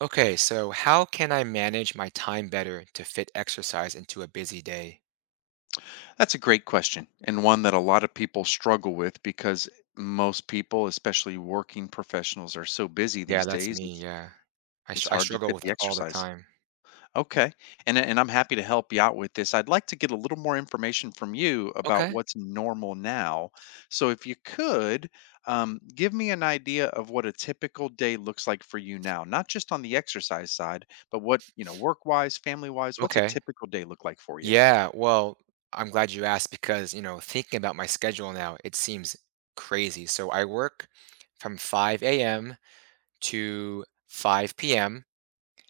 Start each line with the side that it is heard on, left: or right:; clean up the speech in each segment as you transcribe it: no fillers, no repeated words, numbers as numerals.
right: Okay, so how can I manage my time better to fit exercise into a busy day?
left: That's a great question, and one that a lot of people struggle with because most people, especially working professionals, are so busy
right: Yeah,
left: these
right: that's
left: days.
right: me.
left: It's
right: Yeah.
left: it's
right: I
left: hard to
right: struggle
left: fit
right: with
left: the
right: it all the
left: exercise.
right: time.
left: Okay, and I'm happy to help you out with this. I'd like to get a little more information from you about
right: Okay.
left: what's normal now. So if you could, give me an idea of what a typical day looks like for you now, not just on the exercise side, but what, work wise, family wise. What's a
right: Okay.
left: typical day look like for you?
right: Yeah. Well, I'm glad you asked because, you know, thinking about my schedule now, it seems crazy. So I work from 5 a.m. to 5 p.m.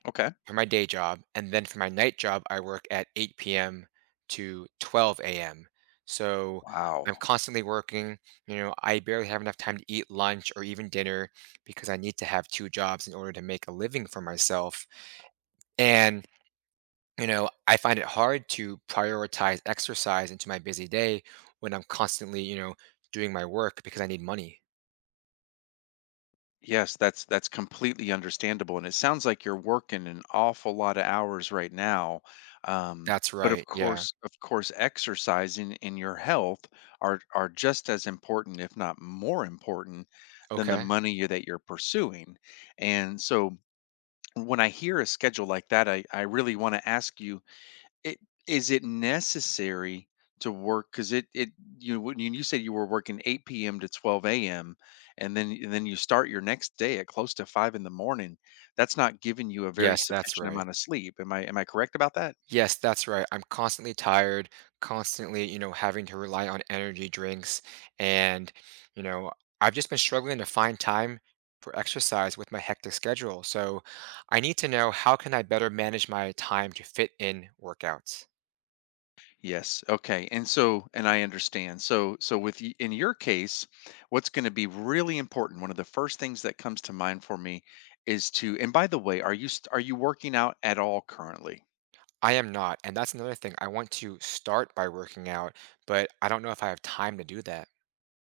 left: Okay.
right: for my day job, and then for my night job, I work at 8 p.m. to 12 a.m. So I'm
left: Wow.
right: constantly working. You know, I barely have enough time to eat lunch or even dinner because I need to have two jobs in order to make a living for myself. And, I find it hard to prioritize exercise into my busy day when I'm constantly, doing my work because I need money.
left: Yes, that's completely understandable, and it sounds like you're working an awful lot of hours right now. Um,
right: That's
left: but of
right: right. Yeah.
left: course, exercising and your health are just as important, if not more important, than the
right: Okay.
left: money that you're pursuing. And so, when I hear a schedule like that, I really want to ask you, it is it necessary to work? Because it you when you said you were working 8 p.m. to 12 a.m., and then you start your next day at close to 5 in the morning, that's not giving you a very
right: Yes, that's
left: sufficient
right: right.
left: amount of sleep. Am I correct about that?
right: Yes, that's right. I'm constantly tired, constantly, having to rely on energy drinks. And, you know, I've just been struggling to find time for exercise with my hectic schedule. So I need to know, how can I better manage my time to fit in workouts?
left: Yes, okay, and I understand. So with y in your case, what's gonna be really important, one of the first things that comes to mind for me is to and by the way, are you st are you working out at all currently?
right: I am not. And that's another thing. I want to start by working out, but I don't know if I have time to do that.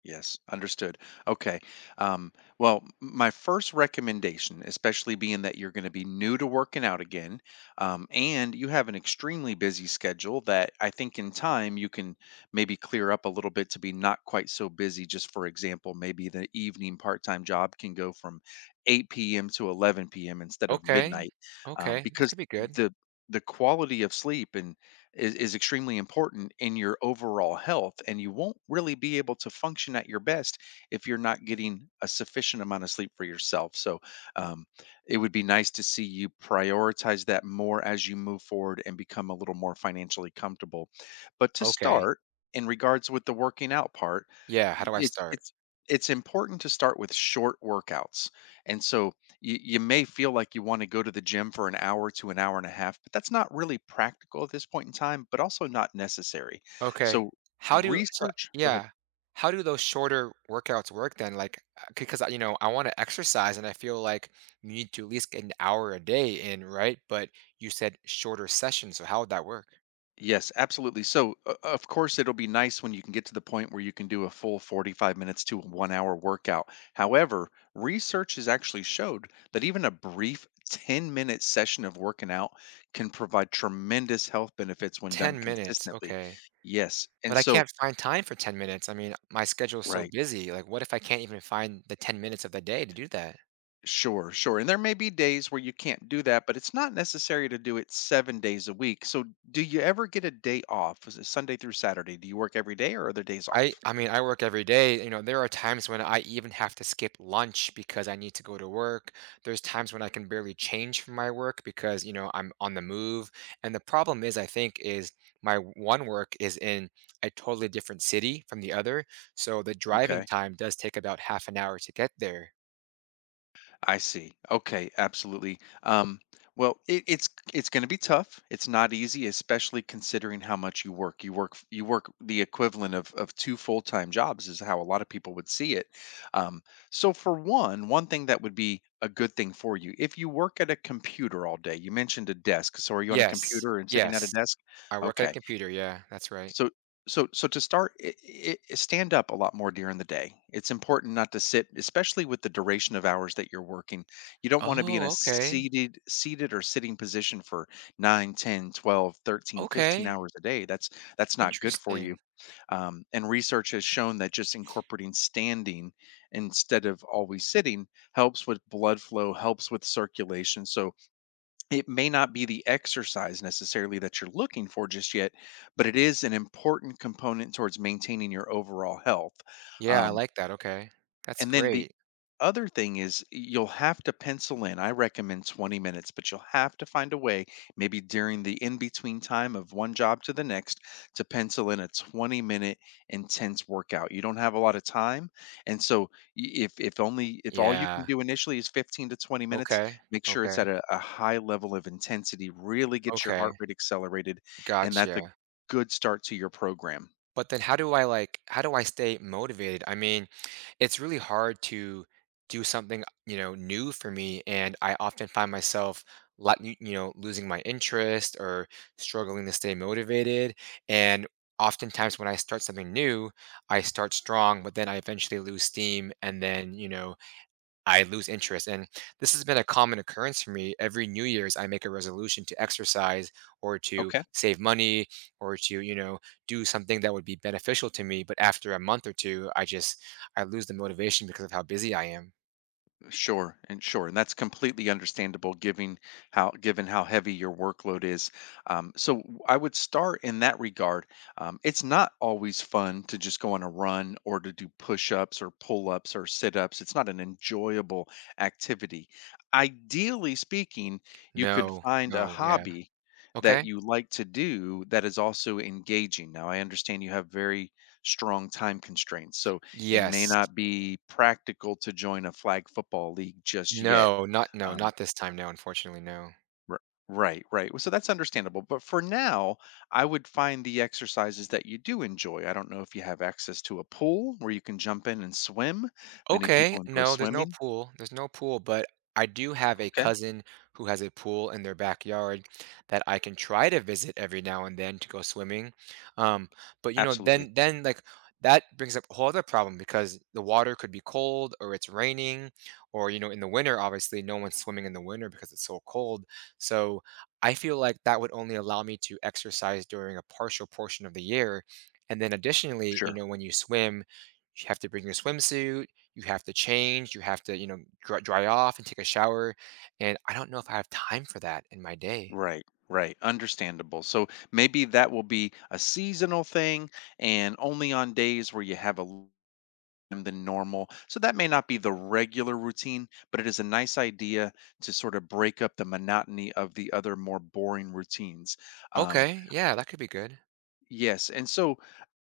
left: Yes, understood. Okay. Um, well, my first recommendation, especially being that you're going to be new to working out again, and you have an extremely busy schedule that I think in time you can maybe clear up a little bit to be not quite so busy. Just for example, maybe the evening part time job can go from 8 p.m. to 11 p.m. instead of
right: Okay.
left: midnight,
right: Okay, that
left: because
right: could be good.
left: the the quality of sleep is extremely important in your overall health. And you won't really be able to function at your best if you're not getting a sufficient amount of sleep for yourself. So um, it would be nice to see you prioritize that more as you move forward and become a little more financially comfortable. But to
right: Okay.
left: start, in regards with the working out part,
right: Yeah. How
left: y-
right: do I
left: it's
right: start?
left: it's it's important to start with short workouts. And so you may feel like you want to go to the gym for an hour to an hour and a half, but that's not really practical at this point in time, but also not necessary.
right: Okay.
left: So,
right: How do so
left: research, go ahead.
right: yeah. How do those shorter workouts work then? Like, because you know, I want to exercise, and I feel like you need to at least get an hour a day in, right? But you said shorter sessions, so how would that work?
left: Yes, absolutely. So, of course, it'll be nice when you can get to the point where you can do a full 45 minutes to a 1 hour workout. However, research has actually showed that even a brief 10-minute session of working out can provide tremendous health benefits when done
right: 10 minutes,
left: consistently.
right: okay.
left: Yes.
right: But
left: And
right: I
left: so,
right: can't find time for 10 minutes. I mean, my schedule's so
left: right.
right: busy. Like, what if I can't even find the 10 minutes of the day to do that?
left: Sure, sure. And there may be days where you can't do that, but it's not necessary to do it 7 days a week. So, do you ever get a day off? Is it Sunday through Saturday? Do you work every day or are there days
right: I
left: off?
right: I mean, I work every day. You know, there are times when I even have to skip lunch because I need to go to work. There's times when I can barely change from my work because, you know, I'm on the move. And the problem is, I think, is my one work is in a totally different city from the other. So the driving
left: Okay.
right: time does take about half an hour to get there.
left: I see. Okay, absolutely. Well, it's going to be tough. It's not easy, especially considering how much you work. You work you work the equivalent of two full time jobs is how a lot of people would see it. Um, so for one thing that would be a good thing for you if you work at a computer all day. You mentioned a desk. So are you on a
right: Yes.
left: computer and sitting at a
right: Yes.
left: desk?
right: I work at a
left: Okay,
right: computer. Yeah, that's right.
left: so to start, stand up a lot more during the day. It's important not to sit, especially with the duration of hours that you're working. You don't want to be in a
right: Oh, okay.
left: seated or sitting position for 9, 10, 12, 13, 15
right: Okay.
left: hours a day. That's not good for
right: Interesting.
left: you. And research has shown that just incorporating standing instead of always sitting helps with blood flow, helps with circulation. So it may not be the exercise necessarily that you're looking for just yet, but it is an important component towards maintaining your overall health.
right: Yeah, I
left: Um,
right: like that. Okay. That's
left: and then the
right: great.
left: other thing is, you'll have to pencil in, I recommend 20 minutes, but you'll have to find a way maybe during the in between time of one job to the next to pencil in a 20-minute intense workout. You don't have a lot of time, and so y- if only if all you can
right: Yeah.
left: do initially is 15 to 20 minutes,
right: Okay,
left: make sure it's
right: okay,
left: at a high level of intensity. Really get your
right: okay,
left: heart rate accelerated, and that's a
right: gotcha.
left: good start to your program.
right: But then how do I, like, how do I stay motivated? I mean, it's really hard to do something, you know, new for me and I often find myself lot you you know, losing my interest or struggling to stay motivated, and oftentimes when I start something new, I start strong, but then I eventually lose steam and then, you know, I lose interest. And this has been a common occurrence for me. Every New Year's, I make a resolution to exercise or to
left: Okay.
right: save money or to, you know, do something that would be beneficial to me. But after a month or two, I just, I lose the motivation because of how busy I am.
left: Sure, and that's completely understandable, given how heavy your workload is. So I would start in that regard. It's not always fun to just go on a run or to do push-ups or pull-ups or sit-ups. It's not an enjoyable activity. Ideally speaking, you could
right: No,
left: find a
right: no, yeah.
left: hobby that
right: Okay.
left: you like to do that is also engaging. Now, I understand you have very strong time constraints, so it may
right: Yes.
left: not be practical to join a flag football league just yet.
right: No, not, no,
left: Um,
right: not this time. No, unfortunately, no.
left: r- right, right. Well, so that's understandable. But for now, I would find the exercises that you do enjoy. I don't know if you have access to a pool where you can jump in and swim. Many
right: Okay,
left: people enjoy
right: no, there's no
left: swimming.
right: pool. There's no pool, but I do have a
left: Okay,
right: cousin who has a pool in their backyard that I can try to visit every now and then to go swimming. Um, but you know,
left: absolutely.
right: then like that brings up a whole other problem because the water could be cold or it's raining or you know, in the winter obviously no one's swimming in the winter because it's so cold. So I feel like that would only allow me to exercise during a partial portion of the year. And then additionally, you
left: Sure.
right: know, when you swim, you have to bring your swimsuit, you have to change, you have to, you know, dry off and take a shower. And I don't know if I have time for that in my day.
left: Right, right. Understandable. So maybe that will be a seasonal thing and only on days where you have a them than normal. So that may not be the regular routine, but it is a nice idea to sort of break up the monotony of the other more boring routines. Um,
right: Okay, yeah, that could be good.
left: yes, and so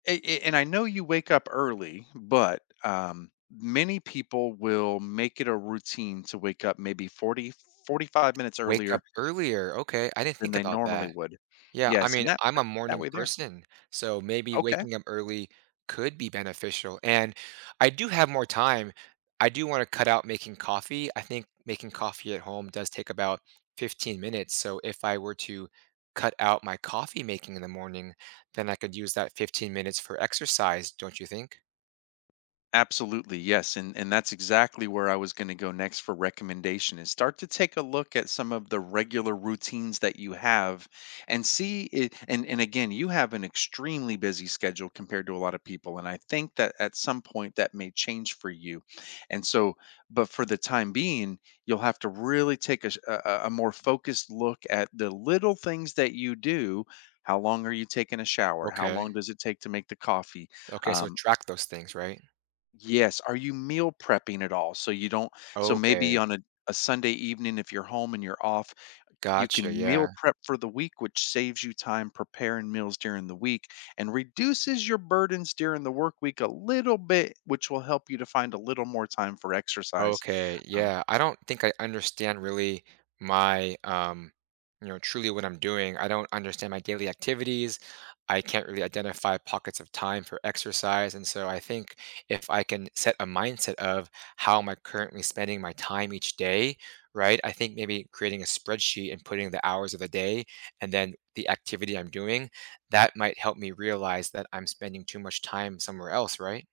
left: and I know you wake up early, but many people will make it a routine to wake up maybe 40, 45 minutes
right: Wake up
left: earlier
right: earlier. Okay, I didn't
left: than
right: think
left: they
right: about
left: normally
right: that.
left: would.
right: Yeah, I
left: Yes, and
right: mean,
left: that
right: I'm a
left: that
right: morning
left: way there.
right: person, so maybe
left: Okay.
right: waking up early could be beneficial. And I do have more time. I do want to cut out making coffee. I think making coffee at home does take about 15 minutes. So if I were to cut out my coffee making in the morning, then I could use that 15 minutes for exercise, don't you think?
left: Absolutely, yes, and that's exactly where I was going to go next for recommendation, is start to take a look at some of the regular routines that you have and see it, and again, you have an extremely busy schedule compared to a lot of people, and I think that at some point that may change for you. And so, but for the time being, you'll have to really take a, sh- a more focused look at the little things that you do. How long are you taking a shower? How
right: Okay.
left: long does it take to make the coffee?
right: Okay, so
left: um,
right: track those things, right?
left: Yes, are you meal prepping at all? So you don't, so maybe
right: Okay.
left: on a Sunday evening, if you're home and you're off, you
right: Gotcha.
left: can meal
right: Yeah.
left: prep for the week, which saves you time preparing meals during the week and reduces your burdens during the work week a little bit, which will help you to find a little more time for exercise.
right: Okay,
left: um,
right: yeah. I don't think I understand really my you know, truly what I'm doing. I don't understand my daily activities. I can't really identify pockets of time for exercise. And so I think if I can set a mindset of how am I currently spending my time each day, right? I think maybe creating a spreadsheet and putting the hours of the day and then the activity I'm doing, that might help me realize that I'm spending too much time somewhere else, right?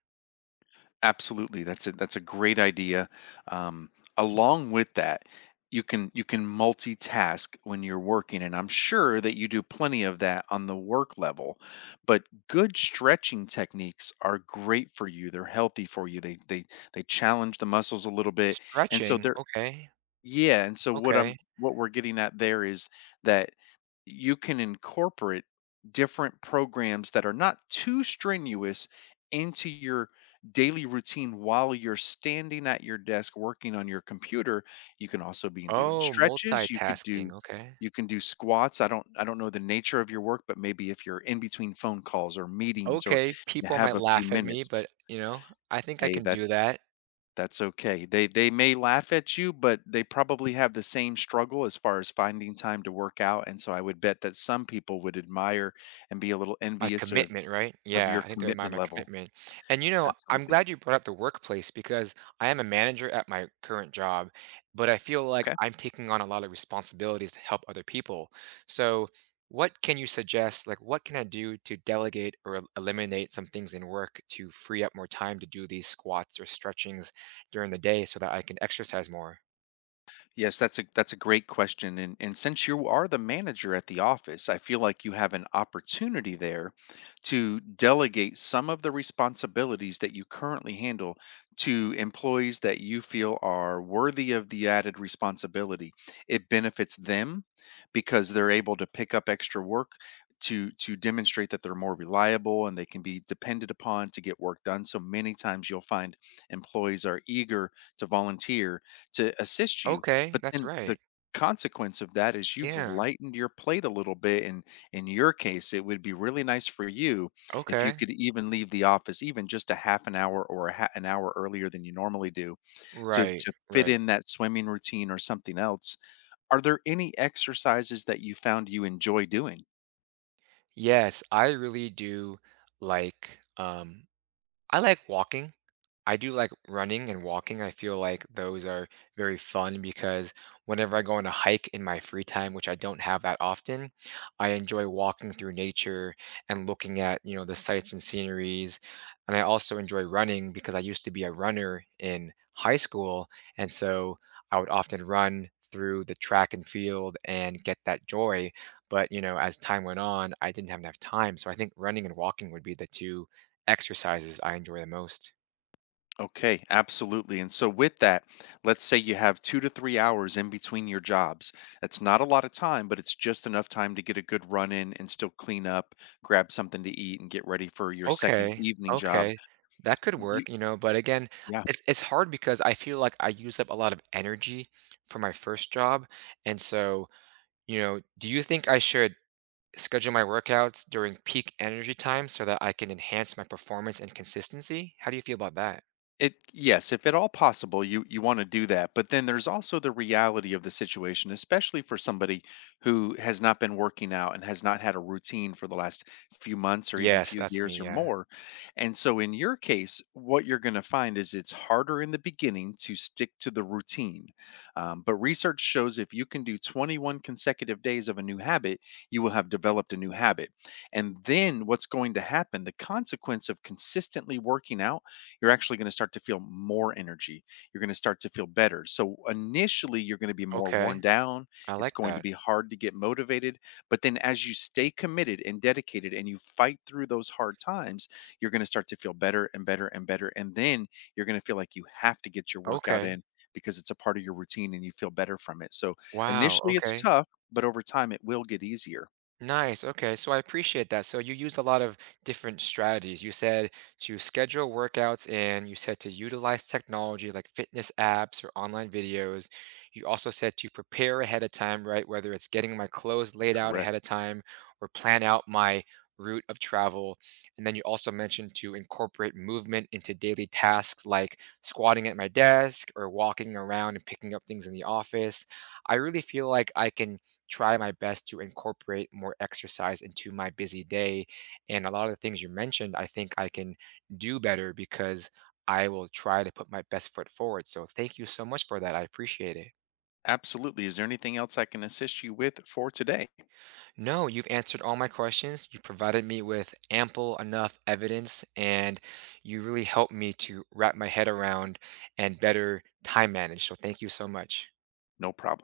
left: Absolutely, that's a great idea. Um, along with that, you can multitask when you're working, and I'm sure that you do plenty of that on the work level. But good stretching techniques are great for you. They're healthy for you. They challenge the muscles a little bit, and so
right: Stretching,
left: they're,
right: okay.
left: yeah. And so
right: Okay.
left: what we're getting at there is that you can incorporate different programs that are not too strenuous into your daily routine. While you're standing at your desk working on your computer, you can also be doing
right: Oh,
left: stretches. you could
right: multitasking,
left: do
right: okay.
left: you can do squats. I don't know the nature of your work, but maybe if you're in between phone calls or meetings, or
right: Okay,
left: you
right: people
left: have
right: might
left: a few
right: laugh at me,
left: minutes,
right: but, you know, I think I
left: hey,
right: can do
left: that's
right: that.
left: okay. They may laugh at you, but they probably have the same struggle as far as finding time to work out, and so I would bet that some people would admire and be a little
right: My
left: envious of
right: commitment, right?
left: of
right: Yeah,
left: your
right: I think they admire
left: commitment
right: my
left: level.
right: commitment. And, you know, I'm
left: Absolutely.
right: glad you brought up the workplace because I am a manager at my current job, but I feel like
left: Okay.
right: I'm taking on a lot of responsibilities to help other people. So, what can you suggest? Like, what can I do to delegate or eliminate some things in work to free up more time to do these squats or stretchings during the day so that I can exercise more?
left: Yes, that's a great question. And since you are the manager at the office, I feel like you have an opportunity there to delegate some of the responsibilities that you currently handle to employees that you feel are worthy of the added responsibility. It benefits them because they're able to pick up extra work, to demonstrate that they're more reliable and they can be depended upon to get work done. So many times you'll find employees are eager to volunteer to assist you,
right: Okay,
left: but
right: that's
left: then the
right: right.
left: consequence of that is you've
right: Yeah.
left: lightened your plate a little bit, and in your case, it would be really nice for you if you
right: Okay.
left: could even leave the office even just a half an hour or an hour earlier than you normally do, to
right: Right,
left: to fit
right: right.
left: in that swimming routine or something else. Are there any exercises that you found you enjoy doing?
right: Yes, I really do like I like walking. I do like running and walking. I feel like those are very fun because whenever I go on a hike in my free time, which I don't have that often, I enjoy walking through nature and looking at, you know, the sights and sceneries. And I also enjoy running because I used to be a runner in high school. And so I would often run through the track and field and get that joy. But, you know, as time went on, I didn't have enough time. So I think running and walking would be the two exercises I enjoy the most.
left: Okay, absolutely. And so, with that, let's say you have 2 to 3 hours in between your jobs. That's not a lot of time, but it's just enough time to get a good run in and still clean up, grab something to eat, and get ready for your second
right: Okay,
left: evening job.
right: okay. That could
left: You,
right: work, you know, but again,
left: yeah.
right: it's hard because I feel like I use up a lot of energy for my first job. And so, you know, do you think I should schedule my workouts during peak energy time so that I can enhance my performance and consistency? How do you feel about that?
left: It, yes, if at all possible, you want to do that. But then there's also the reality of the situation, especially for somebody who has not been working out and has not had a routine for the last few months or even
right: Yes,
left: few
right: that's me,
left: years or
right: yeah.
left: more. And so in your case, what you're going to find is it's harder in the beginning to stick to the routine. But research shows if you can do 21 consecutive days of a new habit, you will have developed a new habit. And then what's going to happen? The consequence of consistently working out, you're actually going to start to feel more energy. You're going to start to feel better. So initially, you're going to be more worn
right: Okay.
left: down.
right: I
left: It's
right: like
left: going to
right: that.
left: be hard to get motivated. But then, as you stay committed and dedicated and you fight through those hard times, you're going to start to feel better and better and better. And then you're going to feel like you have to get your workout
right: Okay.
left: in because it's a part of your routine and you feel better from it. So
right: Wow,
left: initially, it's
right: okay.
left: tough, but over time, it will get easier.
right: Nice. Okay. So I appreciate that. So you used a lot of different strategies. You said to schedule workouts in, you said to utilize technology like fitness apps or online videos. You also said to prepare ahead of time, right? Whether it's getting my clothes laid out
left: Correct.
right: ahead of time or plan out my route of travel. And then you also mentioned to incorporate movement into daily tasks like squatting at my desk or walking around and picking up things in the office. I really feel like I can try my best to incorporate more exercise into my busy day. And a lot of the things you mentioned, I think I can do better because I will try to put my best foot forward. So thank you so much for that. I appreciate it.
left: Absolutely. Is there anything else I can assist you with for today?
right: No, you've answered all my questions. You provided me with ample enough evidence and you really helped me to wrap my head around and better time manage. So thank you so much.
left: No problem.